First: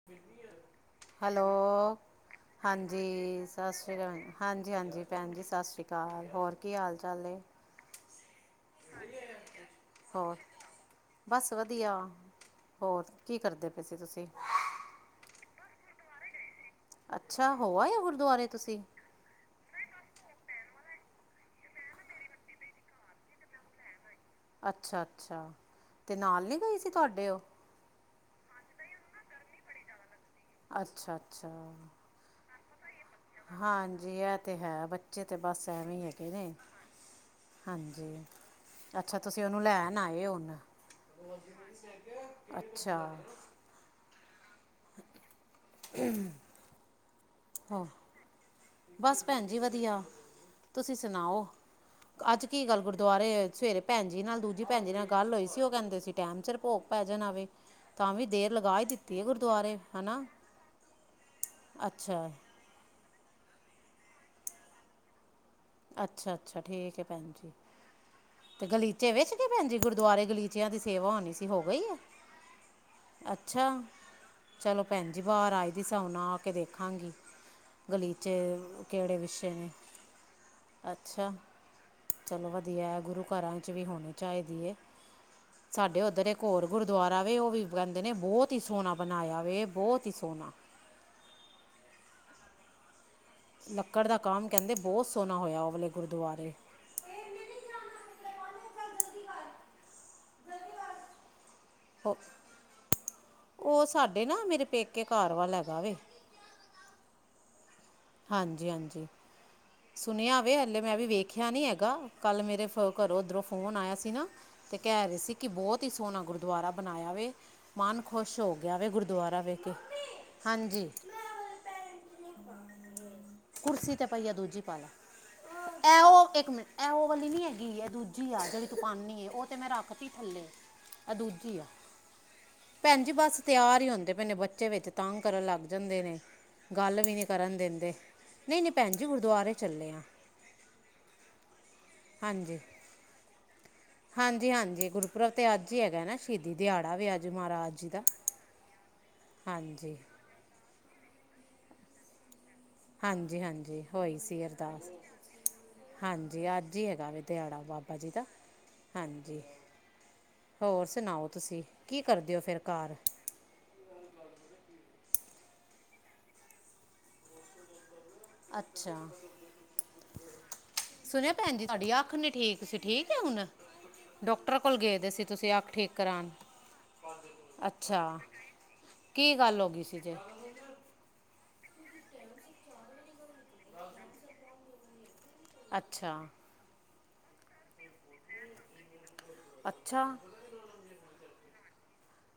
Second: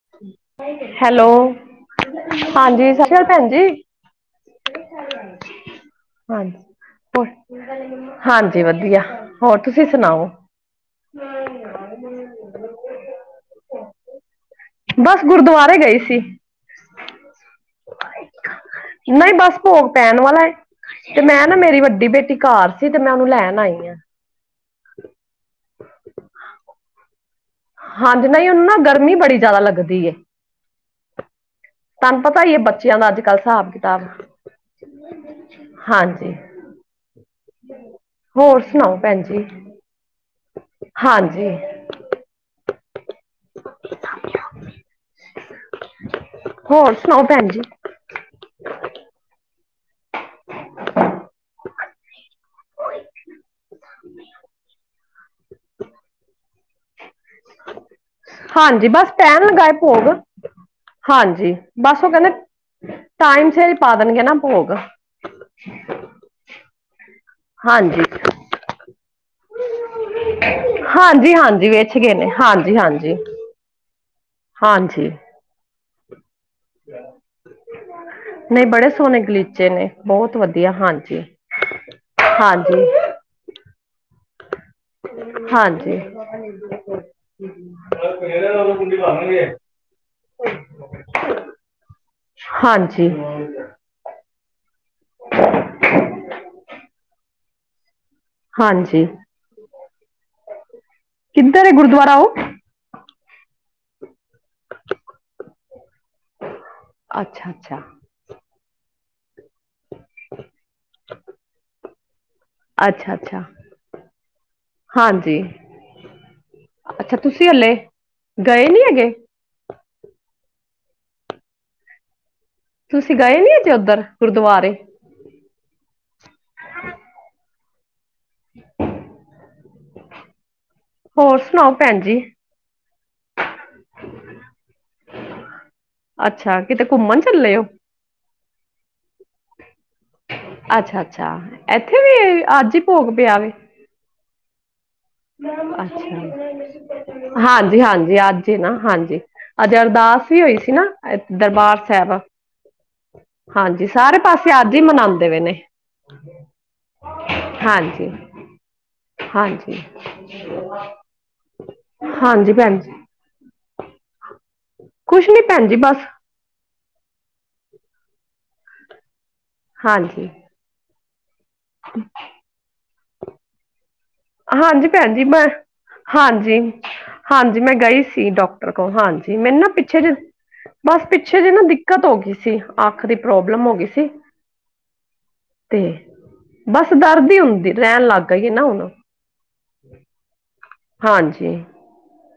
[inaudible] Hello ਸਤਿ ਸ਼੍ਰੀ ਅਕਾਲ ਹਾਂਜੀ, ਭੈਣ ਜੀ। ਸਤਿ ਸ੍ਰੀ ਅਕਾਲ ਹਾਂਜੀ-ਹਾਂਜੀ ਭੈਣ ਜੀ ਸਤਿ ਸ੍ਰੀ ਅਕਾਲ, ਹੋਰ ਹਾਂਜੀ। ਕੀ ਹਾਲ ਚਾਲ ਹੋਰ, ਨੇ? ਹਾਂਜੀ ਵਧੀਆ, ਹੋਰ ਤੁਸੀਂ ਸੁਣਾਓ? ਹੋਰ ਬਸ ਵਧੀਆ। ਹੋਰ ਕੀ ਕਰਦੇ ਪੇ ਸੀ ਤੁਸੀਂ? ਬਸ ਗੁਰਦੁਆਰੇ ਗਏ ਸੀ। ਅੱਛਾ! ਹੋ ਆਏ ਓ ਗੁਰਦੁਆਰੇ ਤੁਸੀਂ? ਨਈ ਬਸ ਪੋਗ ਪੈਣ ਵਾਲਾ ਏ। ਤੇ ਮੈਂ ਨਾ ਮੇਰੀ ਵੱਡੀ ਬੇਟੀ ਕਾਰ ਸੀ ਤੇ ਮੈਂ ਓਨੂੰ ਲੈਣ ਆਈ ਆਂ। ਅੱਛਾ-ਅੱਛਾ ਤੇ ਨਾਲ ਨੀ ਗਈ ਸੀ ਤੁਆਡੇ ਓ? ਹਾਂਜੀ ਨਈ ਓਨੂੰ ਨਾ ਗਰਮੀ ਬੜੀ ਜਿਆਦਾ ਲੱਗਦੀ ਏ। ਅੱਛਾ-ਅੱਛਾ। ਤਾਨੂੰ ਪਤਾ ਈ ਏ ਬੱਚਿਆਂ ਦਾੱ ਅੱਜ ਹਾਂਜੀ ਐ ਤੇ ਹੈ ਬੱਚੇ ਤੇ ਬਸ ਐਵੇ ਈ ਹੈਗੇ ਹਾਂਜੀ, ਨੇ। ਹਾਂਜੀ ਹੋਰ ਸੁਣਾਓ ਅੱਛਾ ਭੈਣ ਜੀ? ਤੁਸੀਂ ਓਨੂੰ ਲੈਣ ਆਏ ਓ ਹੁਣ। ਹਾਂਜੀ, ਅੱਛਾ। [unintelligible] [unintelligible] ਹੋਰ ਸੁਣਾਓ ਪੈਣ ਜੀ? ਹਾਂ। ਬਸ ਪੈਣ ਜੀ ਵਧੀਆ ਤੁਸੀਂ ਸੁਨਾਓ। ਅੱਜ ਕੀ ਗੱਲ ਗੁਰਦੁਆਰੇ ਸਵੇਰੇ ਪੈਣ ਜੀ ਨਾਲ ਦੂਜੀ ਪੈਣ ਜੀ ਨਾਲ ਗੱਲ ਹੋਈ ਸੀ ਓ ਕੈਂਦੇ ਸੀ ਟੈਮ ਸੇਰ ਪੋਗ ਪੈ ਜਾਣਾ ਵੇ। ਤਾਂਵੀ ਦੇਰ ਲਗਾ ਈ ਹਾਂਜੀ ਬਸ ਦਿੱਤੀ ਏ ਪੈਣ ਲਗਾ ਗੁਰਦੁਆਰੇ ਭੋਗ, ਹਨਾ ਹਾਂਜੀ ਬਸ ਓ ਅੱਛਾ ਕੈਂਦੇ ਟਾਈਮ ਸੇਰ ਪਾ ਦੇਣਗੇ ਨਾ ਪੋਗ। ਅੱਛਾ-ਅੱਛਾ ਠੀਕ ਏ ਪੈਣ ਜੀ। ਹਾਂਜੀ। ਤੇ ਗਲੀਚੇ ਵੇਛਗੇ ਪੈਣ ਜੀ ਗੁਰਦੁਆਰੇ ਗਲੀਚਿਆਂ ਦੀ ਸੇਵਾ ਹੋਣੀ ਸੀ ਹੋ ਤੇ ਗਈ ਹੈ ਵੇਛਗੇ ਨੇ ਹਾਂਜੀ-ਹਾਂਜੀ। ਅੱਛਾ ਚਲੋ ਪੈਣ ਜੀ ਬਾਰ ਆਈ ਦੀ ਸਾ ਹੁਨ ਆ ਕੇ ਵੇਖਾਂਗੀ। ਗਲੀਚੇ ਨਹੀਂ ਬੜੇ ਕੇੜੇ ਸੋਹਣੇ ਵਿਛੇ ਗਲੀਚੇ ਨੇ ਬਹੁਤ ਵਧੀਆ ਹਾਂਜੀ ਅੱਛਾ ਚਲੋ ਹਾਂਜੀ ਵਧੀਆ ਐ ਗੁਰੂ ਘਰਾਂ ਚ ਵੀ ਹੋਣੀ ਚਾਇਦੀ ਏ। ਹਾਂਜੀ ਸਾਡੇ ਓਧਰ ਇੱਕ ਹੋਰ ਗੁਰਦੁਆਰਾ ਵੇ ਓ ਵੀ ਕੈਂਦੇ ਨੇ ਬੋਹਤ ਹੀ ਸੋਹਣਾ ਬਣਾਇਆ ਵੇ ਬੋਤ ਈ ਸੋਣਾ। ਹਾਂਜੀ। ਲੱਕੜ ਦਾ ਕੰਮ ਕੈੰਦੇ ਬੋਹਤ ਸੋਣਾ ਹੋਇਆ ਓ ਵਾਲੇ ਗੁਰਦੁਆਰੇ। ਹਾਂਜੀ ਕਿੱਧਰ ਏ ਗੁਰਦੁਆਰਾ ਓ? ਓ ਸਾਡੇ ਨਾ ਮੇਰੇ ਪੇਕੇ ਘੱਰ ਵੱਲ ਹੈਗਾ ਵੇ। ਅੱਛਾ-ਅੱਛਾ। ਹਾਂਜੀ-ਹਾਂਜੀ ਸੁਣਿਆ ਵੇ ਹਲੇ ਮੈਂ ਵੀ ਵੇਖਿਆ ਨੀ ਹੈਗਾ। ਕੱਲ ਮੇਰੇ ਫ ਅੱਛਾ ਕਰੋਂ ਅੱਛਾ ਓਧਰੋਂ ਫੋਨ ਆਯਾ ਸੀ ਨਾ ਤੇ ਕੈ ਰੇ ਸੀ ਹਾਂਜੀ ਕਿ ਬੋਹਤ ਈ ਸੋਹਣਾ ਗੁਰਦੁਆਰਾ ਬਣਾਇਆ ਅੱਛਾ ਵੇ। ਤੁਸੀਂ ਹਲੇ ਮਨ ਖੋਸ਼ ਹੋ ਗਏ ਗਯਾ ਨਹੀਂ ਵੇ ਹੈਗੇ ਗੁਰਦੁਆਰਾ ਵੇਖ ਕੇ ਮੰਮੀ ਹਾਂਜੀ ਤੁਸੀਂ ਗਏ ਨਹੀਂ ਅਜੇ ਕੁਰਸੀ ਉੱਧਰ ਤੇ ਪਈ ਆ ਦੂਜੀ ਗੁਰਦੁਆਰੇ ਪਾਲੈ ਐ ਓ ਇੱਕ ਮਿੰਟ ਐ ਓ ਵਾਲੀ ਨੀ ਹੈਗੀ ਐਂ ਦੂ ਜੀ ਆ ਜੇੜੀ ਤੂੰ ਪਾਨੀ ਏ ਓ ਤੇ ਮੈਂ ਰੱਖ ਤੀ ਥੱਲੇ ਐ ਹੋਰ ਦੂਜੀ ਆ। ਸੁਣਾਓ ਭੈਣ ਜੀ ਪੈਣ ਜੀ ਬਸ ਤਿਆਰ ਹੀ ਹੁੰਦੇ ਪਏ ਨੇ ਬੱਚੇ ਵਿੱਚ ਤੰਗ ਕਰਨ ਲੱਗ ਜਾਂਦੇ ਨੇ ਅੱਛਾ ਕਿਤੇ ਗੱਲ ਵੀ ਘੁੰਮਣ ਨੀ ਚੱਲੇ ਕਰਨ ਹੋ ਦਿੰਦੇ ਨਈ-ਨਈ ਪੈਣ ਜੀ ਗੁਰਦੁਆਰੇ ਚੱਲੇ ਆ। ਅੱਛਾ-ਅੱਛਾ ਐਥੇ ਵੀ ਹਾਂਜੀ ਅੱਜ ਈ ਪੋਗ ਪਯਾ ਵੇ ਹਾਂਜੀ -ਹਾਂਜੀ ਗੁਰ ਅੱਜ ਹਾਂਜੀ ਮਹਾਰਾਜ ਜੀ ਦਾ -ਹਾਂਜੀ ਅੱਜ ਨਾ ਹਾਂਜੀ ਅਜ ਹਾਂਜੀ ਅਰਦਾਸ ਵੀ ਹੋਈ ਸੀ ਨਾ, ਦਰਬਾਰ ਸਾਹਿਬ। ਹਾਂਜੀ, ਹੋਈ ਸਾਰੇ ਸੀ ਪਾਸੇ ਅੱਜ ਹੀ, ਅਰਦਾਸ ਮਨਾਦੇ ਪਏ ਨੇ ਹਾਂਜੀ ਅੱਜ ਹੀ ਹੈਗਾ ਵੇ ਦਿਹਾੜਾ ਬਾਬਾ ਹਾਂਜੀ- ਜੀ ਦਾ ਹਾਂਜੀ ਹੋਰ ਸੁਣਾਓ ਤੁਸੀਂ ਕੀ ਕਰਦੇ ਹੋ ਹਾਂਜੀ, ਫਿਰ ਭੈਣ ਜੀ। ਘਰ ਕੁਛ ਨਈ, ਭੈਣ ਜੀ ਬਸ। ਅੱਛਾ। ਹਾਂਜੀ। ਸੁਣਿਆ ਭੈਣ ਜੀ, ਤੁਹਾਡੀ ਅੱਖ ਨਈ ਠੀਕ ਸੀ, ਠੀਕ ਏ ਹੁਣ ਡਾਕਟਰ ਕੋਲ ਹਾਂਜੀ ਗਏ ਦੇ ਭੈਣ ਜੀ ਸੀ ਮੈਂ, ਤੁਸੀਂ ਅੱਖ ਠੀਕ ਕਰਾਉਣ ਹਾਂਜੀ-ਹਾਂਜੀ ਮੈਂ ਅੱਛਾ ਗਈ ਸੀ ਡੋਕ ਡ ਕੋ ਕੀ ਹਾਂਜੀ, ਮੈਨੂੰ ਗੱਲ ਨਾ ਹੋ ਗਈ ਸੀ ਪਿੱਛੇ ਜੇ ਬਸ ਪਿੱਛੇ ਜਿਹੇ ਨਾ, ਦਿੱਕਤ ਹੋ ਗਈ ਸੀ, ਅੱਖ ਦੀ ਪ੍ਰੋਬਲਮ ਹੋ ਗਈ ਸੀ ਤੇ, ਅੱਛਾ ਬਸ ਦਰਦ ਈ ਹੁੰਦੀ ਰੈਣ, ਲੱਗ ਗਈ ਏ ਨਾ ਹੁਣ ਅੱਛਾ ਹਾਂਜੀ।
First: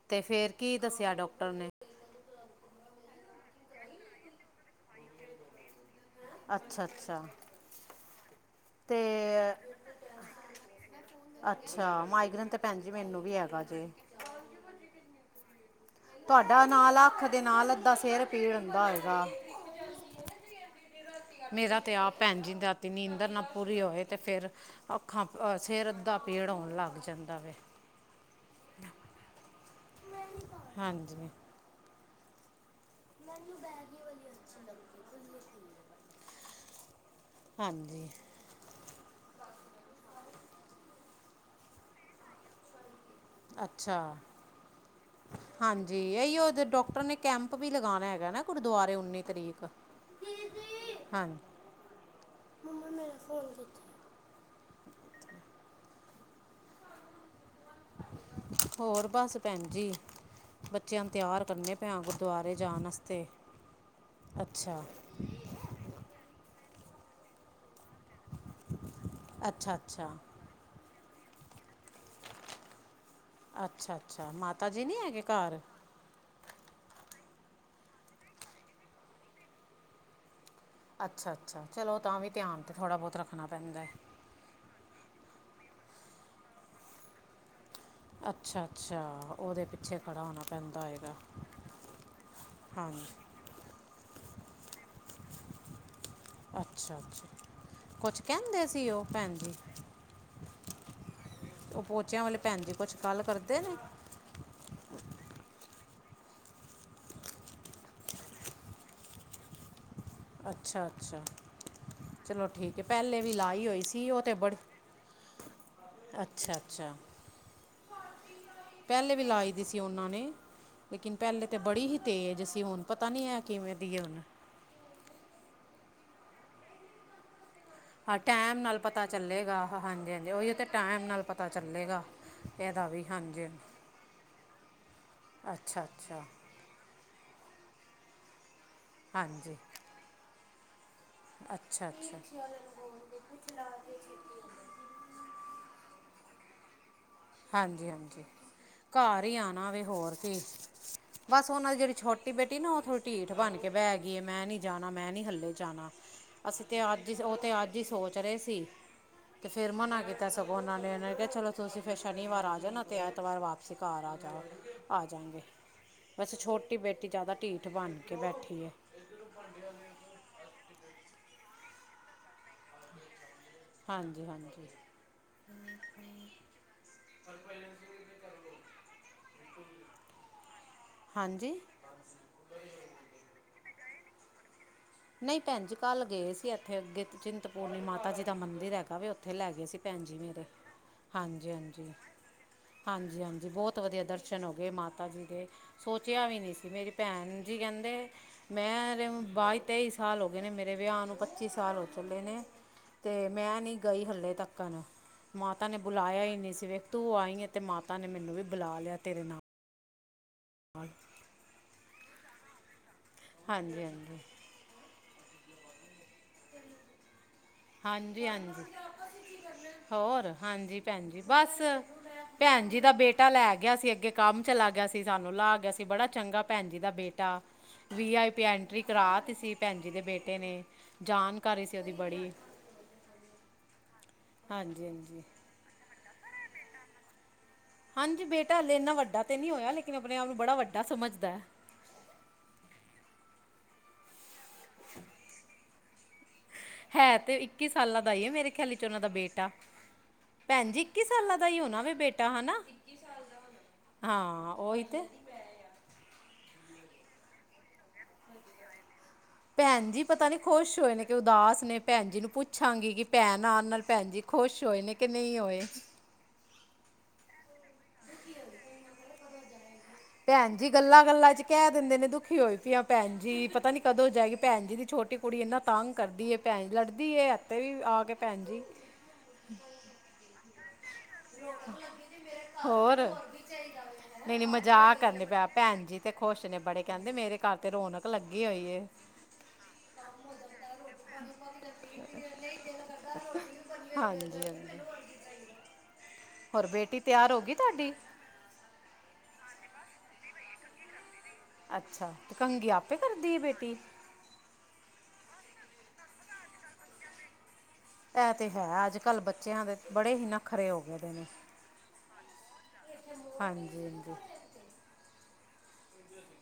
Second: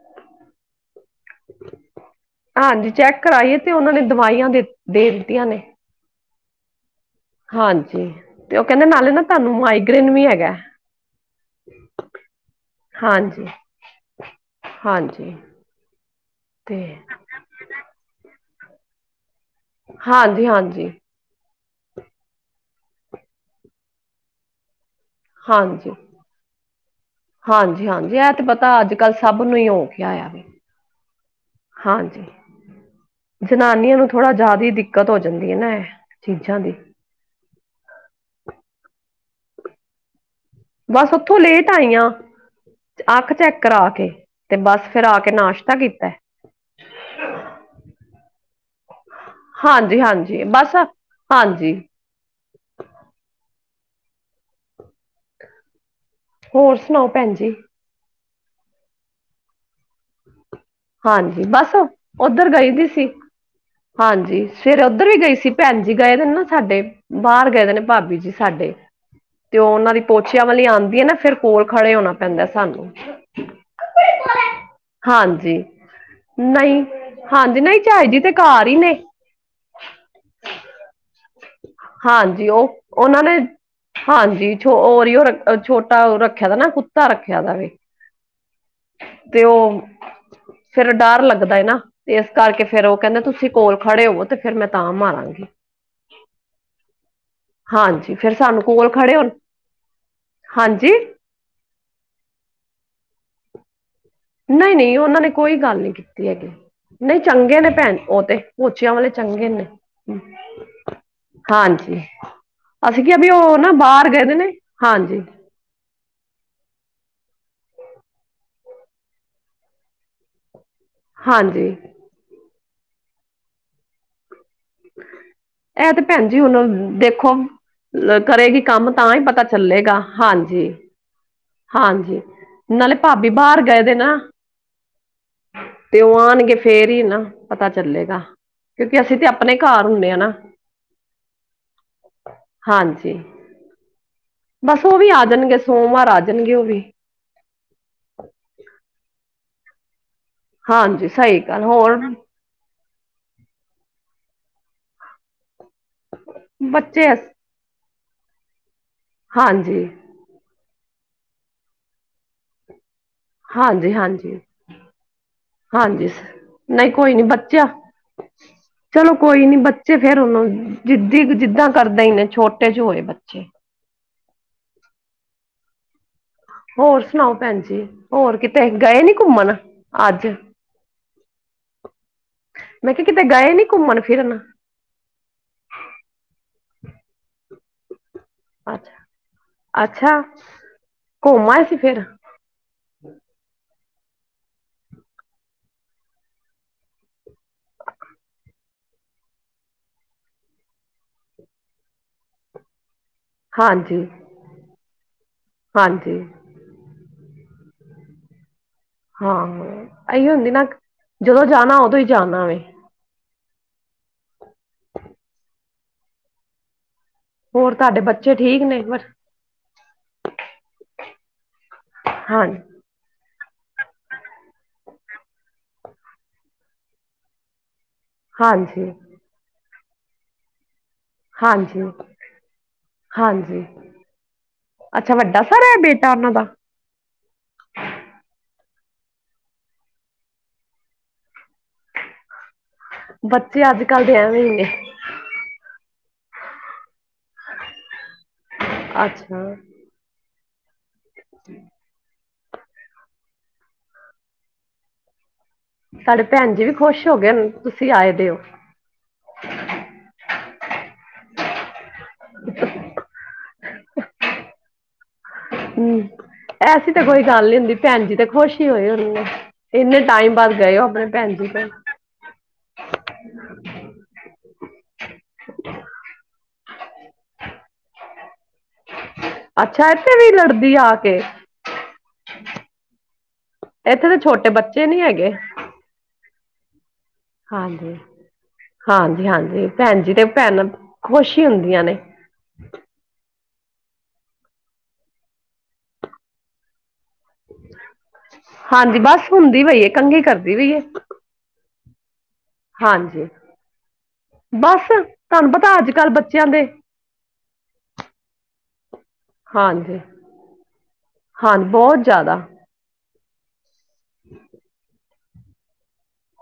ਤੇ ਫੇਰ ਕੀ ਦੱਸਿਆ, ਡੋਕਟਰ ਨੇ ਹਾਂਜੀ, ਚੈੱਕ ਕਰਾਈ ਏ ਤੇ ਓਨਾਂ ਨੇ, ਦਵਾਈਆਂ ਦੇ- ਦੇਤੀਆਂ ਨੇ ਅੱਛਾ-ਅੱਛਾ ਹਾਂਜੀ, ਤੇ ਓ ਕਹਿਦੇ ਦੇ ਨਾਲੇ ਨਾ ਤਾਨੂੰ, ਮਾਈਗ੍ਰੇਨ ਵੀ ਐਗੈ ਅੱਛਾ, ਮਾਈਗ੍ਰੇਨ ਤੇ ਭੈਣ ਜੀ, ਮੈਨੂੰ ਵੀ ਹਾਂਜੀ ਐਗਾ ਜੇ ਹਾਂਜੀ। ਤੁਆਡਾ ਤੇ ਨਾਲ ਅੱਖ ਦੇ ਨਾਲ, ਅੱਧਾ ਸਿਰ ਪੀੜ ਹੁੰਦਾ ਹੋਏਗਾ ਹਾਂਜੀ-ਹਾਂਜੀ। ਮੇਰਾ ਤੇ ਆਪ, ਭੈਣ ਜੀ ਰਾਤੀ ਨੀਂਦਰ ਨਾ, ਪੂਰੀ ਹੋਏ ਤੇ ਫੇਰ ਅੱਖਾਂ ਕ ਹਾਂਜੀ ਸਿਰ ਅੱਧਾ ਪੀੜ, ਹੋਣ ਲੱਗ ਜਂਦਾ ਵੇ ਹਾਂਜੀ ਹਾਂਜੀ ਏ ਤੇ ਪਤਾ, ਅੱਜ-ਕਲ ਸਭ ਨੂੰ ਈ ਹੋ ਗਿਆ ਵੇ ਹਾਂਜੀ ਹਾਂਜੀ। ਜਨਾਨੀਆਂ ਨੂੰ, ਥੋੜਾ ਜਿਆਦਾ ਈ ਦਿੱਕਤ ਹੋ ਜਾਦੀ ਏ ਐ ਚੀਜ਼ਾਂ ਦੀ ਹਾਂਜੀ। ਬਸ ਉਥੋਂ ਲੇਟ ਆਈ ਆਂ। ਅੱਖ ਚੈੱਕ ਕਰਾ ਅੱਛਾ ਕੇ, ਤੇ ਬਸ ਫੇਰ ਆ ਕੇ, ਨਾਸ਼ਤਾ ਕੀਤਾ ਓ ਵੀ ਲਗਾਣਾ ਹੈਗਾ ਨਾ ਗੁਰਦੁਆਰੇ ਉੱਨੀ ਤਰੀਕ ਹਾਂਜੀ ਹਾਂਜੀ ਬਸ ਹਾਂਜੀ। ਮੰਮਾ, ਮੇਰਾ ਫੋਨ ਕਿੱਥੇ? ਹੋਰ ਸੁਨਾਓ, ਭੈਣ ਜੀ? ਹੋਰ, ਬਸ ਭੈਣ ਜੀ ਬੱਚਿਆਂ ਨੂੰ ਹਾਂਜੀ ਤਿਆਰ ਬਸ ਕਰਨੇ ਪਏ ਆ, ਉੱਧਰ ਗੁਰਦੁਆਰੇ ਗਈ ਦੀ ਜਾਣ ਸੀ ਅਸਤੇ ਹਾਂਜੀ, ਸਵੇਰੇ ਓਦਰ ਵੀ ਗਈ ਸੀ ਭੈਣ ਜੀ ਗਏ ਦੇ, ਨ -ਨਾ ਸਾਡੇ, ਬਾਰ ਗਏ ਦੇ ਨੇ ਭਾਬੀ ਜੀ ਸਾਡੇ, ਤੇ ਓ ਅੱਛਾ ਓਨਾਂ ਦੀ ਅੱਛਾ ਪੋਛ ਪੋਚਿਆ ਵਾਲੀ ਆਂਦੀ ਏ ਨਾ, ਫੇਰ ਕੋਲ ਖੜੇ ਹੋਣਾ ਪੈਂਦੈ ਸਾਨੂੰ ਅੱਛਾ-ਅੱਛਾ ਮਾਤਾ ਜੀ ਨੀ ਹੈਗੇ ਘਾਰ? ਨਈ, ਹਾਂਜੀ ਨਈ, ਚਾਈ ਜੀ ਤੇ ਘਾਰ ਈ ਨੇ ਅੱਛਾ-ਅੱਛਾ। ਹਾਂਜੀ, ਓ ਓਨਾਂ ਨੇ, ਹੈ ਹਾਂਜੀ। ਛੋ ਓ ਓਰਿਓ, ਰਖ ਛੋਟਾ ਓ, ਰੱਖਿਆ ਦਾ ਨਾ, ਕੁੱਤਾ ਰੱਖਿਆ ਦਾ ਵੇ ਅੱਛਾ-ਅੱਛਾ ਤੇ ਓਦੇ ਉਹ ਪਿੱਛੇ ਖੜਾ ਹੋਨਾ ਪੈਂਦਾ ਫਿਰ ਹੋਏਗਾ। ਡਰ ਲੱਗਦਾ ਹੈ ਨਾ ਤੇ ਇਸ ਕਰਕੇ ਫੇਰ ਓ ਕੈਂਦੇ ਤੁਸੀਂ ਕੋਲ ਖੜੇ ਹੋਵੋ ਤੇ ਫੇਰ ਮੈਂ ਤਾਂ ਮਾਰਾਂਗੀ। ਅੱਛਾ-ਅੱਛਾ, ਹਾਂਜੀ ਕੁਛ ਫਿਰ ਸਾਨੂੰ ਕੈਂਦੇ ਸੀ ਕੋਲ ਓ ਖੜੇ ਹੋਣ ਭੈਨ ਜੀ। ਹਾਂਜੀ? ਓ ਪੋਚੇਆਂ ਵਾਲੇ ਭੈਨ ਜੀ ਕੁਛ ਗੱਲ ਕਰਦੇ ਨੇ? ਨਈ-ਨਈ ਓਨਾਂ ਨੇ ਕੋਈ ਗੱਲ ਨੀ ਕੀਤੀ ਐ‍ਗੀ। ਨਈ ਚੰਗੇ ਨੇ ਭੈਨ ਓ ਤੇ, ਪੋਚੇਆਂ ਵਾਲੇ ਚੰਗੇ ਨੇ। ਅੱਛਾ ਅੱਛਾ ਹਾਂਜੀ। ਚਲੋ ਠੀਕ ਏ, ਅਸੀਂ ਕਿ ਪੈਲੇ ਵੀ ਉਹ ਲਾਈ ਨਾ ਓਈ ਬਾਹਰ ਸੀ ਓ ਗਏ ਤੇ ਦੇ ਨੇ ਬੜ ਹਾਂਜੀ ਅੱਛਾ-ਅੱਛਾ। ਪੈਲੇ ਵੀ ਲਾਈ ਦੀ ਸੀ ਓਨਾ ਨੇ ਲੇਕਿਨ ਪੈਲੇ ਤੇ ਹਾਂਜੀ ਬੜੀ ਹੀ ਤੇਜ਼ ਸੀ ਹੁਨ ਪਤਾ ਨੀ ਐ ਕਿਵੇਂ ਦੀ ਏ ਹੁਨ। ਐ ਤੇ ਭੈਨ ਜੀ ਹੁਨ, ਦੇਖੋ ਹਾਂ ਟਾਈਮ ਕਰੇਗੀ ਨਾਲ ਕੰਮ ਤਾਂ ਈ ਪਤਾ ਚੱਲੇਗਾ, ਉਹੀ ਤੇ ਹਾਂਜੀ। ਟਾਈਮ ਨਾਲ ਪਤਾ ਚੱਲੇਗਾ ਹਾਂਜੀ ਇਹਦਾ ਨਾਲੇ ਵੀ ਭਾਬੀ ਹਾਂਜੀ ਬਾਰ ਗਏ ਦੇ ਨਾ। ਅੱਛਾ ਤੇ ਓ ਅੱਛਾ ਆਨਗੇ ਫੇਰ ਈ ਏ ਨਾ ਪਤਾ ਚੱਲੇਗਾ ਕਿਓਂਕਿ ਅਸੀਂ ਤੇ ਆਪਨੇ ਘਰ ਹੁੰਨੇ ਆ ਨਾ। ਅੱਛਾ-ਅੱਛਾ। ਹਾਂਜੀ ਬਸ ਓ ਵੀ ਆ ਜਾਨਗੇ ਸੋਮਵਾਰ ਆ ਜਾਨਗੇ ਓ ਵੀ ਹਾਂਜੀ-ਹਾਂਜੀ ਘਰ ਈ ਆਨਾ ਵੇ ਹੋਰ ਕੀ ਹਾਂਜੀ ਸਹੀ ਬਸ ਗੱਲ ਓਨਾਂ ਦੀ ਜੇੜੀ ਹੋਰ ਛੋ ਟੀ ਬੇਟੀ ਏ ਨਾ ਓ ਥੋੜੀ ਢੀਠ ਬਣ ਕੇ ਬੈ ਗੀਏ ਮੈਂ ਨੀ ਜਾਨਾ ਮੈਂ ਨੀ ਹੱਲੇ ਜਾਨਾ। ਅਸੀਂ ਤੇ ਅੱਜ ਬੱਚੇ ਈ ਅਸ ਓ ਤੇ ਅੱਜ ਈ ਸੋਚ ਰਏ ਸੀ। ਤੇ ਫੇਰ ਹਾਂਜੀ ਮਨਾ ਕੀਤਾ ਸਗੋਂ ਓਨਾਂ ਨੇ ਓਨਾਂ ਨੇ ਕਿਆ ਚਲੋ ਤੁਸੀਂ ਫਿਰ ਸ਼ਨੀਵਾਰ ਆ ਜਾਨਾ। ਤੇ ਐਤਵਾਰ ਵਾਪਸੀ ਹਾਂਜੀ ਘਰ ਆ ਹਾਂਜੀ ਜਾਓ ਗੇ ਆ ਜਾਂਗੇ। ਹਾਂਜੀ ਵੈਸੇ ਛੋਟੀ ਨਈਂ ਬੇਟੀ ਕੋਈ ਨੀ ਜ਼ਿਆਦਾ ਬੱਚਾ ਢੀਠ ਬਣ ਕੇ ਬੈਠੀ ਹੈ ਚਲੋ ਕੋਈ ਨੀ ਬ ਤੇ ਫੇਰ ਓਨੂੰ ਜਿੱਦੀ ਕ ਜਿੱਦਾਂ ਕਰਦੇ ਈ ਨੇ ਛੋਟੇ ਜੋ ਹੋਏ ਬੱਚੇ। ਹਾਂਜੀ-ਹਾਂਜੀ। ਹੋਰ ਸੁਨਾਓ ਭੈਨ ਜੀ ਹੋਰ ਕਿਤੇ ਗਏ ਨੀ ਘੁੰਮਨ ਅੱਜ? ਹਾਂਜੀ? ਮੈਂ ਕਿਆ ਕਿਤੇ ਗਏ ਨੀ ਘੁੰਮਨ-ਫਿਰਨ। ਨਈਂ ਭੈਨ ਜੀ ਕੱਲ ਗਏ ਹੋਏ ਸੀ ਏਥੇ ਅੱਗੇ ਤੇ ਚਿੰਤਪੂਰਨੀ ਮਾਤਾ ਜੀ ਦੇ ਦਾ ਮੰਦਿਰ ਹੈਗਾ ਅੱਛਾ ਵੀ ਓਥੇ ਲੈ ਗਏ ਸੀ ਭੈਨ ਜੀ ਅੱਛਾ ਮੇਰੇ, ਘੁੰਮ ਆਏ ਸੀ ਹਾਂਜੀ-ਹਾਂਜੀ। ਫਿਰ ਹਾਂਜੀ-ਹਾਂਜੀ ਬੋਤ ਵਦੀਆ ਦਰਸ਼ਨ ਹੋ ਗਏ ਮਾਤਾ ਜੀ ਦੇ। ਸੋਚਿਆ ਵੀ ਨੀ ਸੀ ਮੇਰੀ ਭੈਨ ਜੀ ਕੈਂਦੇ ਮੈਂਰੇ ਬਾਦ ਤੇਈ ਸਾਲ ਹੋ ਗਏ ਨੇ ਮੇਰੇ ਵਿਆਹ ਨੂੰ ਪੱਚੀ ਸਾਲ ਹੋ ਚੱਲੇ ਨੇ। ਤੇ ਮੈਂ ਨਈਂ ਹਾਂਜੀ ਗਈ ਹਲੇੇ ਤੱਕਨ ਮਾਤਾ ਨੇ ਹਾਂਜੀ ਬੁਲਾਏਆ ਈ ਨਈਂ ਸੀ ਵੇਖ ਤੂੰ ਆਈ ਐ ਤੇ ਮਾਤਾ ਨੇ ਮੈਨੂੰ ਵੀ ਬਲਾ ਲਿਆ। ਹਾਂ ਏਈਓ ਹੁੰਦੀ ਨਾ। ਹਾਂ ਜਦੋਂ ਜਾਨਾ ਉਦੋਂ ਈ ਜਾਨਾ ਵੈ। ਹਾਂਜੀ-ਹਾਂਜੀ। [inaudible] ਹੋਰ ਤੁਆਡੇ ਹਾਂਜੀ ਬੱਚੇ ਠੀਕ ਹਾਂਜੀ ਨੇ, ਬਸ ਹੋਰ, ਹਾਂਜੀ ਭੈਨ ਜੀ ਬਸ ਹਾਂਜੀ ਭੈਨ ਜੀ ਦਾ ਬੇ ਟਾ ਲੈ ਗਿਆ ਸੀ ਅੱਗੇ ਕੰਮ ਚਲਾ ਗਿਆ ਸੀ ਸਾਨੂੰ ਲਾ ਗਿਆ ਸੀ ਬੜਾ ਚੰਗਾ ਭੈਨ ਜੀ ਦਾ ਬੇਟਾ। ਵੀ ਆਈ ਪੀ ਐਂਟਰੀ ਹਾਂਜੀ ਕਰਾ ਤੀ ਸੀ ਭੈਣ ਜੀ ਦੇ ਬੇਟੇ ਨੇ, ਜਾਨਕਾਰੀ ਸੀ ਹਾਂਜੀ ੳਦੀ ਬੜੀ। ਹਾਂਜੀ, ਹਾਂਜੀ ਅੱਛਾ ਹਾਂਜੀ ਵੱਡਾ ਸਾਰਾ ਏ ਬੇਟਾ ੳਨਾਂ ਦਾ? ਹਾਂਜੀ ਬੇਟਾ ਹਾਲੇ ਏਨਾ ਵੱਡਾ ਤੇ ਨਈ ਹੋਏਆ ਲੇਕਿਨ ਅਪਨੇ ਆਪ ਨੂੰ ਬੜਾ ਵੱਡਾ ਸਮਝਦਾ ਐ। ਬੱਚੇ ਅੱਜ-ਕੱਲ ਦੇ ਐਵੇ ਈ ਨੇ। [inaudible] ਹੈ ਤੇ ਇੱਕੀ ਸਾਲਾਂ ਦਾ ਈ ਏ ਮੇਰੇ ਖਿਆਲ ਚ ੳਨਾਂ ਦਾ ਬੇਟਾ। ਅੱਛਾ ਭੈਣਜੀ ਇੱਕੀ ਸਾਲਾਂ ਦਾ ਈ ਹੋਨਾ ਵੇ ਬੇਟ ਟਾ ਹੈਨਾ, ਹਾਂ ਓਹੀ ਤੇ। ਸਾਡੇ ਭੈਣਜੀ ਵੀ ਖੁਸ਼ ਹੋ ਗਏ ਨ ਤੁਸੀ ਆਏ ਦੇ ਓ। ਭੈਣ ਜੀ ਪਤਾ ਨੀ ਖੁਸ਼ ਹੋਏ ਨੇ ਕੇ ਉਦਾਸ ਨੇ ਭੈਣ ਜੀ ਨੂੰ ਪੁੱਛਾਂਗੀ ਕਿ ਭੈਣ ਆਣ ਨਾਲ ਭੈਣ ਜੀ ਖੁਸ਼ ਹੋਏ ਨੇ ਕਿ ਨਈ ਹੋਏ। ਹੂੰ ਐਸੀ ਤਾਂ ਕੋਈ ਗੱਲ ਨੀ ਹੁੰਦੀ ਭੈਣਜੀ ਤੇ ਖੁਸ਼ ਈ ਹੋਏ ਹੋਨੇ। ਏਨੇ ਭੈਣਜੀ ਗੱਲਾਂ-ਗੱਲਾਂ ਚ ਕੈ ਦੇਂਦੇ ਨੇ ਦੁਖੀ ਹੋਈ ਪੀ ਆ ਭੈਨ ਜੀ ਪਤਾ ਨੀ ਕਦੋਂ ਜਾਏਗੀ। ਭੈਨਜੀ ਦੀ ਛੋਟੀ ਕੁੜੀ ਏਨਾ ਤੰਗ ਕਰਦੀ ਏ ਭੈਨ ਲੜਦੀ ਏ ਫੇਰ ਵੀ ਆ ਕੇ ਭੈਨਜੀ ਅੱਛਾ ਏਥੇ ਵੀ ਲੜਦੀ ਏ ਆ ਕੇ। ਹੋਰ ਇੱਥੇ ਦੇ ਮੇਰੀ ਛੋਟੇ ਬੱਚੇ ਮਜਾਕ ਨਹੀਂ ਹੈਗੇ ਭੈਣਜੀ ਤੇ ਖੁਸ਼ ਨੇ ਬੜੇ, ਕੈਂਦੇ ਮੇਰੇ ਘਰ ਤੇ ਹਾਂਜੀ ਰੌਣਕ ਲੱਗੀ ਹੋਈ ਏ ਹਾਂਜੀ ਹਾਂਜੀ ਭੈਣ ਜੀ ਤੇ ਭੈਣਾਂ ਖੁਸ਼ ਈ ਹੁੰਦੀਆਂ ਨੇ। ਹਾਂਜੀ ਹਾਂਜੀ। ਹੋਰ ਬੇਟੀ ਤੇਆਰ ਹੋ ਗੀ ਤੁਆਡੀ। ਹਾਂਜੀ ਬਸ ਹੁੰਦੀ ਪਈ ਏ, ਕੰਘੀ ਕਰਦੀ ਪਈ ਏ। ਅੱਛਾ, ਤੇ ਕੰੰਘੀ ਆਪੇ ਹਾਂਜੀ ਕਰਦੀ ਏ ਬੇਟੀ? ਬਸ, ਤਾਨੂੰ ਪਤਾ ਅੱਜ ਕਲ ਬੱਚੇਆਂ ਦੇ ਐ ਤੇ ਹੈ, ਅੱਜ ਕਲ ਬੱਚੇਆਂ ਦੇ ਹਾਂਜੀ ਬੜੇ ਈ ਨਖਰੇ ਹੋ ਗਏ ਦੇ ਨੇ। ਹਾਂਜੀ ਬਹੁਤ ਜ਼ਿਆਦਾ ਹਾਂਜੀ ਹਾਂਜੀ।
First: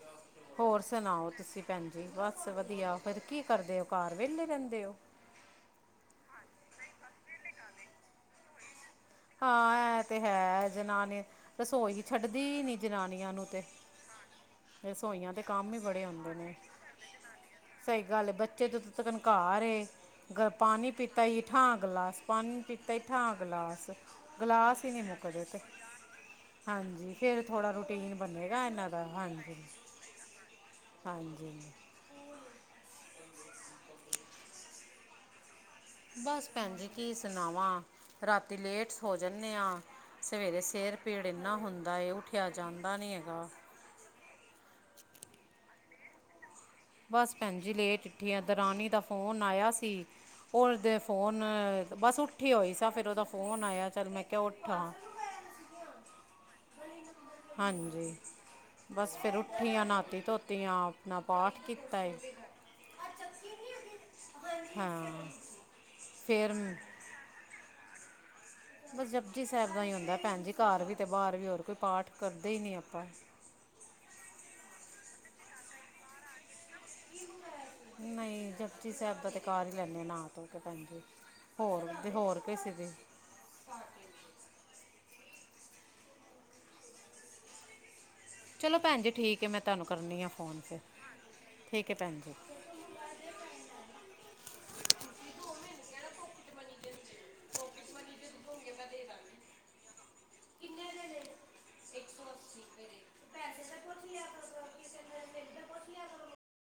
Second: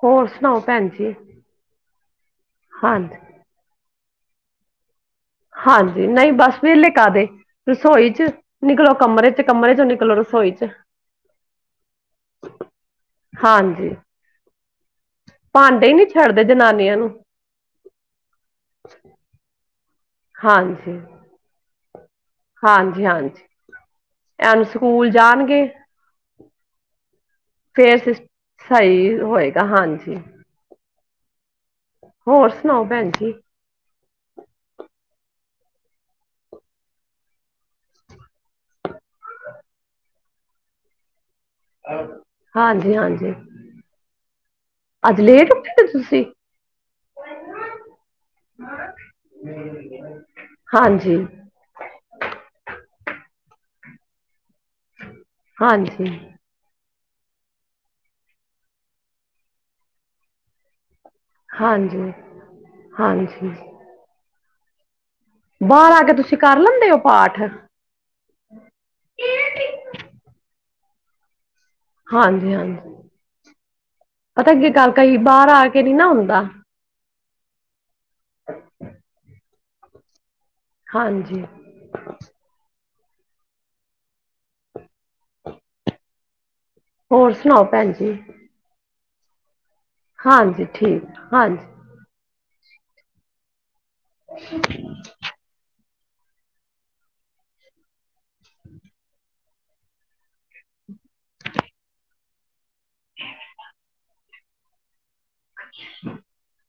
ਹੋਰ ਸੁਣਾਓ ਹੋਰ ਭੈਣ ਜੀ ਸੁਣਾਓ ਤੁਸੀ ਭੈਨ ਜੀ? ਬਸ ਵਧੀਆ, ਹਾਂਜੀ ਫੇਰ ਕੀ ਕਰਦੇ ੳ ਘਰ, ਵੇਲੇ ਰੇੰਦੇ ੳ। ਹਾਂਜੀ, ਨਈ ਬਸ ਵੇਲੇ ਕਾਦੇ ਰਸੋਈ ਚ ਨਿਕਲੋ ਕਮਰੇ ਚ ਕਮਰੇ 'ਚੋਂ ਹਾਂ ਐ ਨਿਕਲੋ ਤੇ ਰਸੋਈ 'ਚ ਹੈ ਜਨਾਨੀ, ਰਸੋਈ ਛੱਡਦੀ ਨੀ ਜਨਾਨੀਆਂ ਨੂੰ। ਤੇ ਹਾਂਜੀ। ਰਸੋਈਆਂ ਦੇ ਕੰਮ ਈ ਭਾਂਡੇ ਹੀ ਬੜੇ ਨਹੀਂ ਹੁੰਦੇ ਛੱਡਦੇ ਨੇ। ਜਨਾਨੀਆਂ ਨੂੰ ਸਹੀ ਗੱਲ ਏ। ਬੱਚੇ ਜਦੋ ਤਕਨ ਘਰ ਏ, ਪਾਨੀ ਹਾਂਜੀ ਪੀਤਾ ਈ, ਠਾਂ ਗਲਾਸ ਪਾਨੀ ਪੀਤਾ ਈ ਹਾਂਜੀ ਠਾਂ ਹਾਂਜੀ ਗਲਾਸ। ਐਨ ਗਲਾਸ ਈ ਨੀ ਸਕੂਲ ਮੁੱਕਦੇ ਤੇ। ਜਾਣਗੇ ਹਾਂਜੀ ਫੇਰ ਥੋੜਾ ਫਿਰ ਰੂਟੀਨ ਸਿਸ ਬਨੇਗਾ ਏਨਾਂ ਸਹੀ ਦਾ ਹਾਂਜੀ। ਹੋਏਗਾ ਹਾਂਜੀ ਹਾਂਜੀ। ਹੋਰ ਸੁਣਾਓ ਭੈਣ ਜੀ। ਬਸ ਭੈਣਜੀ ਕੀ ਸੁਨਾਵਾਂ? ਰਾਤੀ ਲੇਟ ਸੋ ਜਨੇ ਆਂ। ਸਵੇਰੇ ਸਿਰ ਪੀੜ ਏਨਾ ਹੁੰਦਾ ਏ, ਉਠਿਆ ਜਾਂਦਾ ਹਾਂਜੀ ਨਈ ਹਾਂਜੀ ਹੈਗਾ। ਅੱਜ ਲੇਟ ਉਠੇ ਤੁਸੀ। ਬਸ ਭੈਨਜੀ ਲੇਟ ਉਠੀ ਆ ਦਰਾਨੀ ਦਾ ਫੋਨ ਆਇਆ ਸੀ ੳਰਦੇ ਹਾਂਜੀ ਫੋਨ ਬਸ ਉਠੀ ਹੋਈ ਸਾਂ ਫੇਰ ੳਦਾ ਫੋਨ ਆਏਆ ਚੱਲ ਮੈਂ ਕਿਆ ਉਠਾਂ ਹਾਂਜੀ। ਹਾਂਜੀ, ਬਸ ਫੇਰ ਉਠੀ ਆਂ, ਨਾਤੀ ਧੋਤੀ ਆਂ ਨਾ ਪਾਠ ਕੀਤਾ ਹਾਂਜੀ ਏ, ਹਾਂਜੀ ਹਾਂ। ਬਾਰ ਆ ਕੇ ਤੁਸੀਂ ਫਿਰ ਕਰ ਲੈਂਦੇ ਓ ਪਾਠ? ਬਸ ਜਪਜੀ ਸਾਹਿਬ ਦਾ ਹੀ ਹੁੰਦਾ ਭੈਣ ਜੀ, ਘਰ ਵੀ ਤੇ ਬਾਹਰ ਵੀ, ਹੋਰ ਕੋਈ ਪਾਠ ਕਰਦੇ ਹਾਂਜੀ ਹੀ ਨਹੀਂ -ਹਾਂਜੀ ਆਪਾਂ ਪਤਾ ਕੀ ਗੱਲ ਤੇ ਇਹੀ ਬਾਰ ਆ ਕੇ ਨੀ ਨਾ ਹੁੰਦਾ। ਨਹੀਂ ਜਪ ਜੀ ਸਾਹਿਬ ਦਾ ਤੇ ਕਰ ਹੀ ਲੈਂਨੇ ਆ ਨਾ ਧੋ ਕੇ ਭੈਣ ਜੀ। ਹਾਂਜੀ ਹੋਰ ਦੇ ਹੋਰ ਕਿਸੇ ਦੀ। ਹੋਰ ਸੁਣਾਓ ਭੈਣ ਜੀ? ਚਲੋ ਭੈਣ ਜੀ ਠੀਕ ਐ, ਮੈਂ ਤੁਹਾਨੂੰ ਕਰਨੀ ਆ ਫ਼ੋਨ ਹਾਂਜੀ ਫਿਰ, ਠੀਕ ਹਾਂਜੀ ਠੀਕ ਹੈ ਭੈਣ ਜੀ। ਅ [unintelligible] [unintelligible] ਕਿੰਨੇ ਵਜੇ ਲ ਛੇ ਸੌ ਅੱਸੀ ਹਾਂ [unintelligible] [inaudible] ਅੱਛਾ।